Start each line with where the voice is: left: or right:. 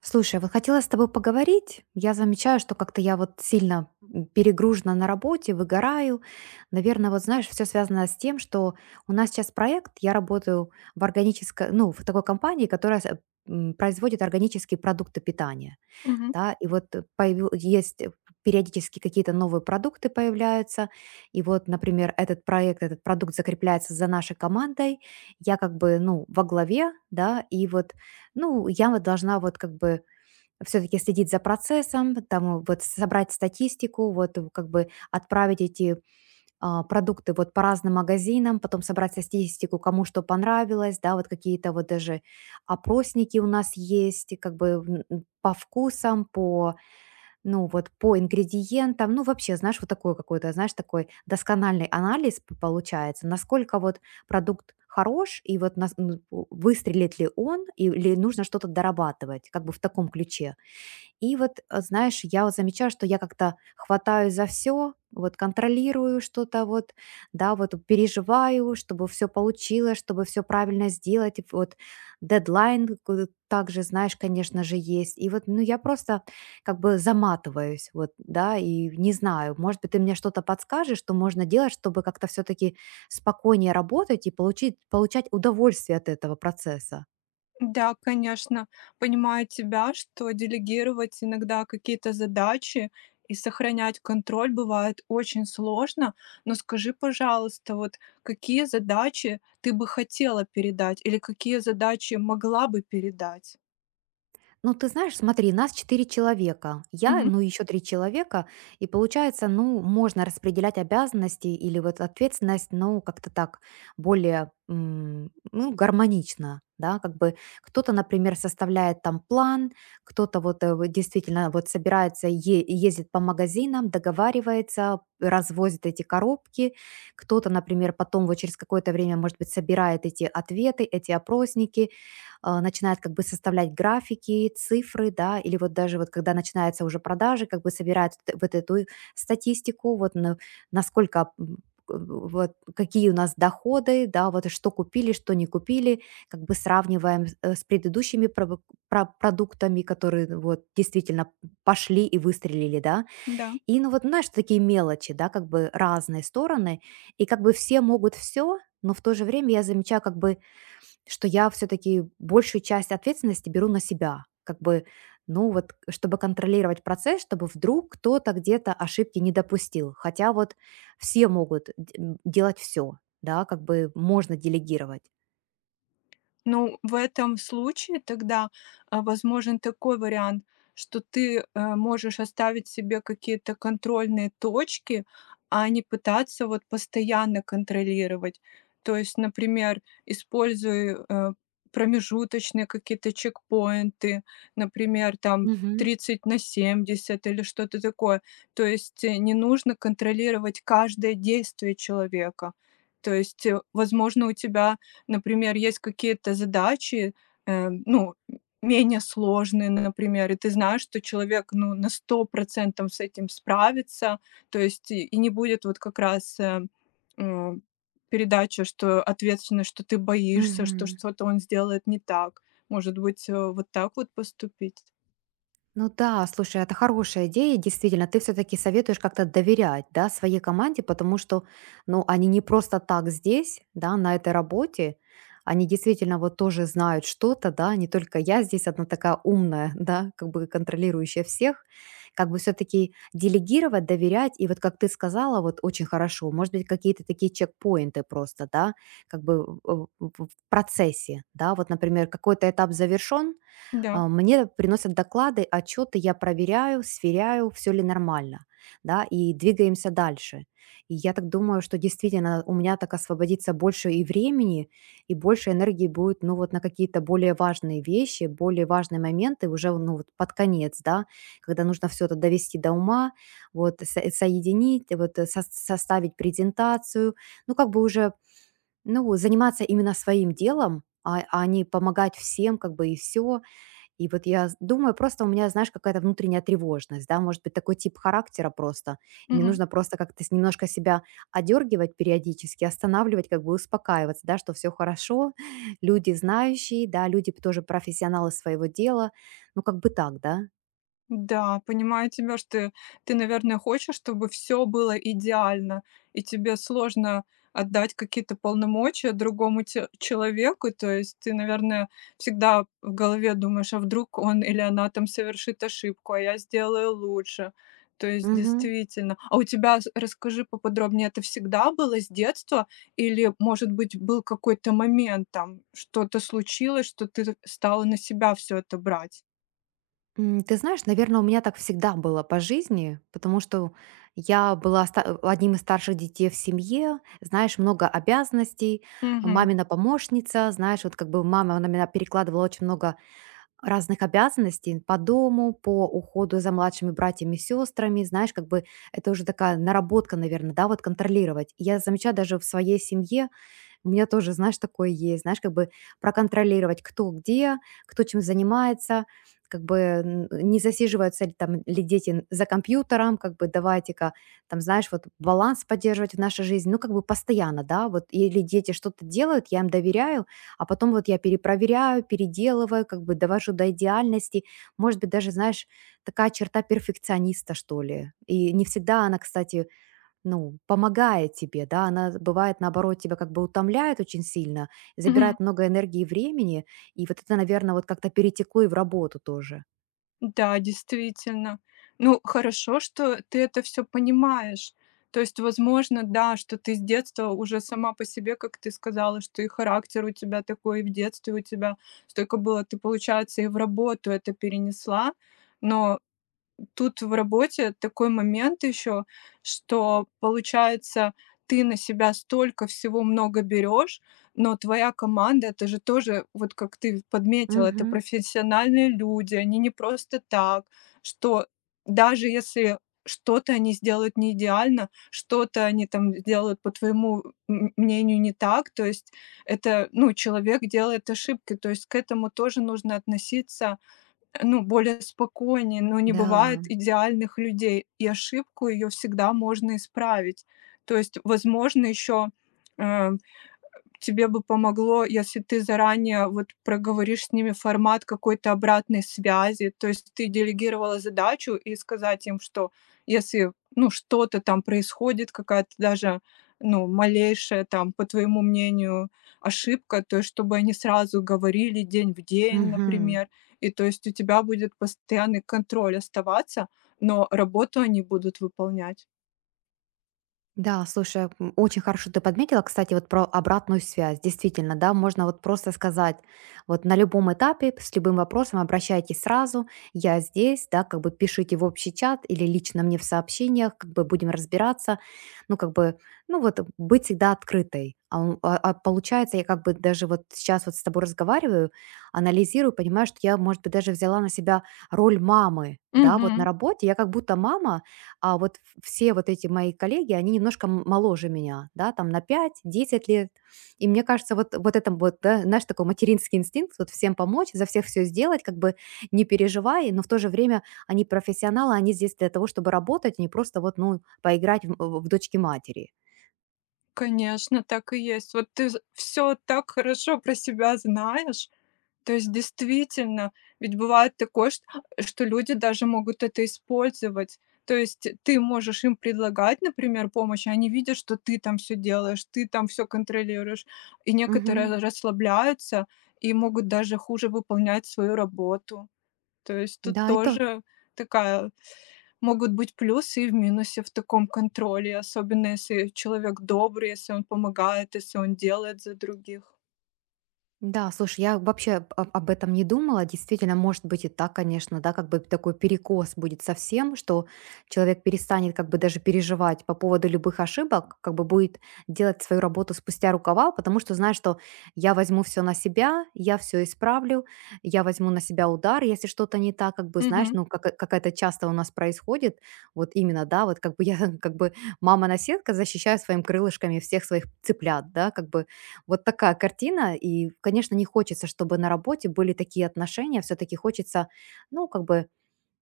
right: Слушай, вот хотела с тобой поговорить. Я замечаю, что как-то я вот сильно перегружена на работе, выгораю. Наверное, вот знаешь, все связано с тем, что у нас сейчас проект, я работаю в органической, ну, в такой компании, которая производит органические продукты питания,
left: Мгм.
right: да, и вот есть периодически какие-то новые продукты появляются, и вот, например, этот проект, этот продукт закрепляется за нашей командой, я как бы, ну, во главе, да, и вот, ну, я вот должна вот как бы все таки следить за процессом, там вот собрать статистику, вот как бы отправить эти продукты вот по разным магазинам, потом собрать статистику, кому что понравилось, да, вот какие-то вот даже опросники у нас есть, и как бы по вкусам, по, ну вот по ингредиентам, ну вообще, знаешь, вот такой какой-то, знаешь, такой доскональный анализ получается, насколько вот продукт хорош, и вот ну, выстрелит ли он, или нужно что-то дорабатывать, как бы в таком ключе. И вот, знаешь, я вот замечаю, что я как-то хватаю за все, вот контролирую что-то, вот, да, вот переживаю, чтобы все получилось, чтобы все правильно сделать. Вот дедлайн также, знаешь, конечно же, есть. И вот, ну, я просто как бы заматываюсь, вот, да, и не знаю, может быть, ты мне что-то подскажешь, что можно делать, чтобы как-то все-таки спокойнее работать и получать удовольствие от этого процесса.
left: Да, конечно, понимаю тебя, что делегировать иногда какие-то задачи и сохранять контроль бывает очень сложно. Но скажи, пожалуйста, вот какие задачи ты бы хотела передать или какие задачи могла бы передать?
right: Ну, ты знаешь, смотри, нас 4 человека. Я,
left: Мгм.
right: ну, еще 3 человека. И получается, ну, можно распределять обязанности или вот ответственность, ну, как-то так, более, ну, гармонично, да, как бы кто-то, например, составляет там план, кто-то вот вот действительно вот собирается, ездит по магазинам, договаривается, развозит эти коробки, кто-то, например, потом вот через какое-то время, может быть, собирает эти ответы, эти опросники, начинает как бы составлять графики, цифры, да, или вот даже вот когда начинаются уже продажи, как бы собирает вот эту статистику, вот насколько вот какие у нас доходы, да, вот и что купили, что не купили, как бы сравниваем с с предыдущими продуктами, которые ну, вот действительно пошли и выстрелили, да,
left: Да.
right: и ну вот знаешь, такие мелочи, да, как бы разные стороны, и как бы все могут все, но в то же время я замечаю как бы что я все таки большую часть ответственности беру на себя. Как бы, ну вот, чтобы контролировать процесс, чтобы вдруг кто-то где-то ошибки не допустил. Хотя вот все могут делать все, да, как бы можно делегировать.
left: Ну, в этом случае тогда, возможен такой вариант, что ты можешь оставить себе какие-то контрольные точки, а не пытаться вот постоянно контролировать. То есть, например, используй промежуточные какие-то чекпоинты, например, там
right: Мгм.
left: 30 на 70 или что-то такое. То есть, не нужно контролировать каждое действие человека. То есть, возможно, у тебя например, есть какие-то задачи, ну, менее сложные, например, и ты знаешь, что человек, ну, на 100% с этим справится. То есть и не будет вот как раз, м, передача, что ответственность, что ты боишься, что
right: Мгм.
left: что-то он сделает не так. Может быть, вот так вот поступить?
right: Ну да, слушай, это хорошая идея, действительно. Ты все-таки советуешь как-то доверять, да, своей команде, потому что, ну, они не просто так здесь, да, на этой работе, они действительно вот тоже знают что-то, да, не только я здесь одна такая умная, да, как бы контролирующая всех, как бы все-таки делегировать, доверять, и вот как ты сказала, вот очень хорошо, может быть, какие-то такие чекпоинты просто, да, как бы в в процессе, да, вот, например, какой-то этап завершен,
left: Да.
right: мне приносят доклады, отчеты, я проверяю, сверяю, все ли нормально, да, и двигаемся дальше. И я так думаю, что действительно у меня так освободится больше и времени, и больше энергии будет, ну, вот на какие-то более важные вещи, более важные моменты уже, ну, вот под конец, да, когда нужно все это довести до ума, вот, соединить, вот, составить презентацию, ну, как бы уже, ну, заниматься именно своим делом, а не помогать всем, как бы, и все, и вот я с думаю, просто у меня, знаешь, какая-то внутренняя тревожность, да, может быть, такой тип характера просто. И мне нужно просто как-то с немножко себя одергивать периодически, останавливать, как бы успокаиваться, да, что все хорошо, люди знающие, да, люди тоже профессионалы своего дела. Ну, как бы так, да.
left: Да, понимаю тебя, что ты, наверное, хочешь, чтобы все было идеально, и тебе сложно отдать какие-то полномочия другому те человеку. То есть ты, наверное, всегда в голове думаешь: "А вдруг он или она там совершит ошибку, а я сделаю лучше?" То есть
right: Мгм.
left: действительно. А у тебя, с расскажи поподробнее, это всегда было с детства или, может быть, был какой-то момент там, что-то случилось, что ты стала на себя все это брать?
right: Ты знаешь, наверное, у меня так всегда было по жизни, потому что я была одним из старших детей в семье. Знаешь, много обязанностей,
left: Мгм.
right: мамина помощница. Знаешь, вот как бы мама на меня перекладывала очень много разных обязанностей по дому, по уходу за младшими братьями и сестрами. Знаешь, как бы это уже такая наработка, наверное, да, вот контролировать. И я замечаю даже в своей семье, у меня тоже, знаешь, такое есть, знаешь, как бы проконтролировать, кто где, кто чем занимается, как бы не засиживаются ли там ли дети за компьютером, как бы давайте-ка, там, знаешь, вот баланс поддерживать в нашей жизни, ну, как бы постоянно, да, вот, или дети что-то делают, я им доверяю, а потом вот я перепроверяю, переделываю, как бы довожу до идеальности, может быть, даже, знаешь, такая черта перфекциониста, что ли, и не всегда она, кстати, ну, помогает тебе, да, она бывает, наоборот, тебя как бы утомляет очень сильно,
left: Мгм.
right: забирает много энергии и времени, и вот это, наверное, вот как-то перетекло и в работу тоже.
left: Да, действительно. Ну, хорошо, что ты это все понимаешь. То есть, возможно, да, что ты с детства уже сама по себе, как ты сказала, что и характер у тебя такой, и в детстве у тебя столько было, ты, получается, и в работу это перенесла. Но тут в работе такой момент еще, что получается ты на себя столько всего много берешь, но твоя команда это же тоже, вот как ты подметила, это
right: Мгм.
left: профессиональные люди, они не просто так, что даже если что-то они сделают не идеально, что-то они там сделают, по твоему м- мнению, не так. То есть это, ну, человек делает ошибки. То есть к этому тоже нужно относиться ну, более спокойнее, но не
right: Да,
left: бывает идеальных людей, и ошибку ее всегда можно исправить. То есть, возможно, еще тебе бы помогло, если ты заранее вот проговоришь с ними формат какой-то обратной связи, то есть ты делегировала задачу и сказать им, что если, ну, что-то там происходит, какая-то даже, ну, малейшая там, по твоему мнению, ошибка, то есть чтобы они сразу говорили день в день,
right: мгм.
left: например, и то есть у тебя будет постоянный контроль оставаться, но работу они будут выполнять.
right: Да, слушай, очень хорошо ты подметила, кстати, вот про обратную связь. Действительно, да, можно вот просто сказать, вот на любом этапе, с любым вопросом обращайтесь сразу, я здесь, да, как бы пишите в общий чат или лично мне в сообщениях, как бы будем разбираться, ну, как бы, ну, вот быть всегда открытой. А, а получается, я как бы даже вот сейчас вот с тобой разговариваю, анализирую, понимаю, что я, может быть, даже взяла на себя роль мамы, да, вот на
left: Мгм.
right: работе я как будто мама, а вот в все вот эти мои коллеги, они немножко моложе меня, да, там на 5, 10 лет. И мне кажется, вот, вот это вот, да, знаешь, такой материнский инстинкт, вот всем помочь, за всех все сделать, как бы не переживай, но в то же время они профессионалы, они здесь для того, чтобы работать, а не просто вот, ну, поиграть в, дочки матери.
left: Конечно, так и есть. Вот ты все так хорошо про себя знаешь. То есть действительно, ведь бывает такое, чт что люди даже могут это использовать. То есть ты можешь им предлагать, например, помощь, а они видят, что ты там все делаешь, ты там все контролируешь. И
right: Мгм.
left: некоторые расслабляются и могут даже хуже выполнять свою работу. То есть тут
right: Да, и то
left: тоже такая могут быть плюсы и в минусе в таком контроле, особенно если человек добрый, если он помогает, если он делает за других.
right: да, слушай, я вообще об этом не думала. Действительно, может быть и так, конечно, да, как бы такой перекос будет совсем, что человек перестанет как бы даже переживать по поводу любых ошибок, как бы будет делать свою работу спустя рукава, потому что знает, что я возьму все на себя, я все исправлю, я возьму на себя удар, если что-то не так, как бы, знаешь,
left: Мгм.
right: ну, как, как это часто у нас происходит, вот именно, да, вот как бы я, как бы мама-наседка защищаю своим крылышками всех своих цыплят, да, как бы вот такая картина. И, конечно, не хочется, чтобы на работе были такие отношения. Все-таки хочется, ну, как бы,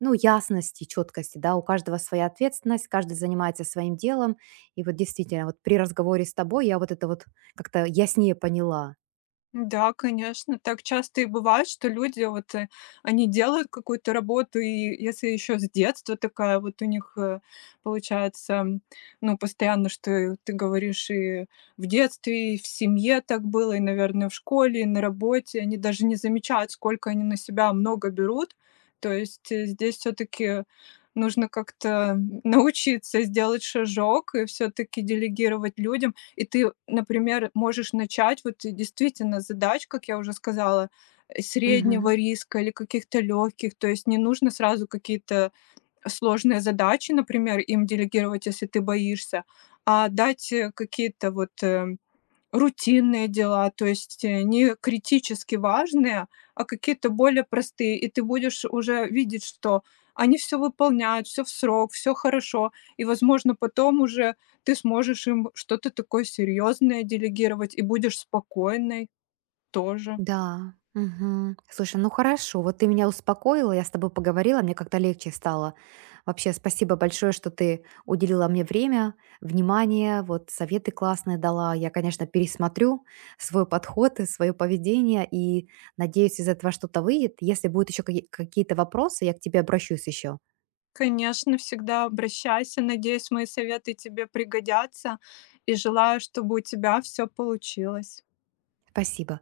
right: ну, ясности, четкости, да, у каждого своя ответственность, каждый занимается своим делом. И вот действительно, вот при разговоре с тобой я вот это вот как-то яснее поняла.
left: Да, конечно, так часто и бывает, что люди они делают какую-то работу, и если еще с детства такая вот у них, получается, ну, постоянно, что и ты говоришь, и в детстве, и в семье так было, и, наверное, в школе, и на работе. Они даже не замечают, сколько они на себя много берут. То есть, здесь все-таки нужно как-то научиться сделать шажок и все-таки делегировать людям. И ты, например, можешь начать вот действительно с задач, как я уже сказала,
right: Мгм.
left: среднего риска или каких-то легких. То есть не нужно сразу какие-то сложные задачи, например, им делегировать, если ты боишься, а дать какие-то вот рутинные дела, то есть, не критически важные, а какие-то более простые. И ты будешь уже видеть, что они все выполняют, все в срок, все хорошо. И, возможно, потом уже ты сможешь им что-то такое серьезное делегировать и будешь спокойной тоже.
right: Да, мгм. Слушай, ну хорошо, вот ты меня успокоила, я с тобой поговорила, мне как-то легче стало. Вообще, спасибо большое, что ты уделила мне время, внимание, вот советы классные дала. Я, конечно, пересмотрю свой подход и свое поведение, и надеюсь, из этого что-то выйдет. Если будут еще какие-то вопросы, я к тебе обращусь еще.
left: Конечно, всегда обращайся. Надеюсь, мои советы тебе пригодятся, и желаю, чтобы у тебя все получилось.
right: Спасибо.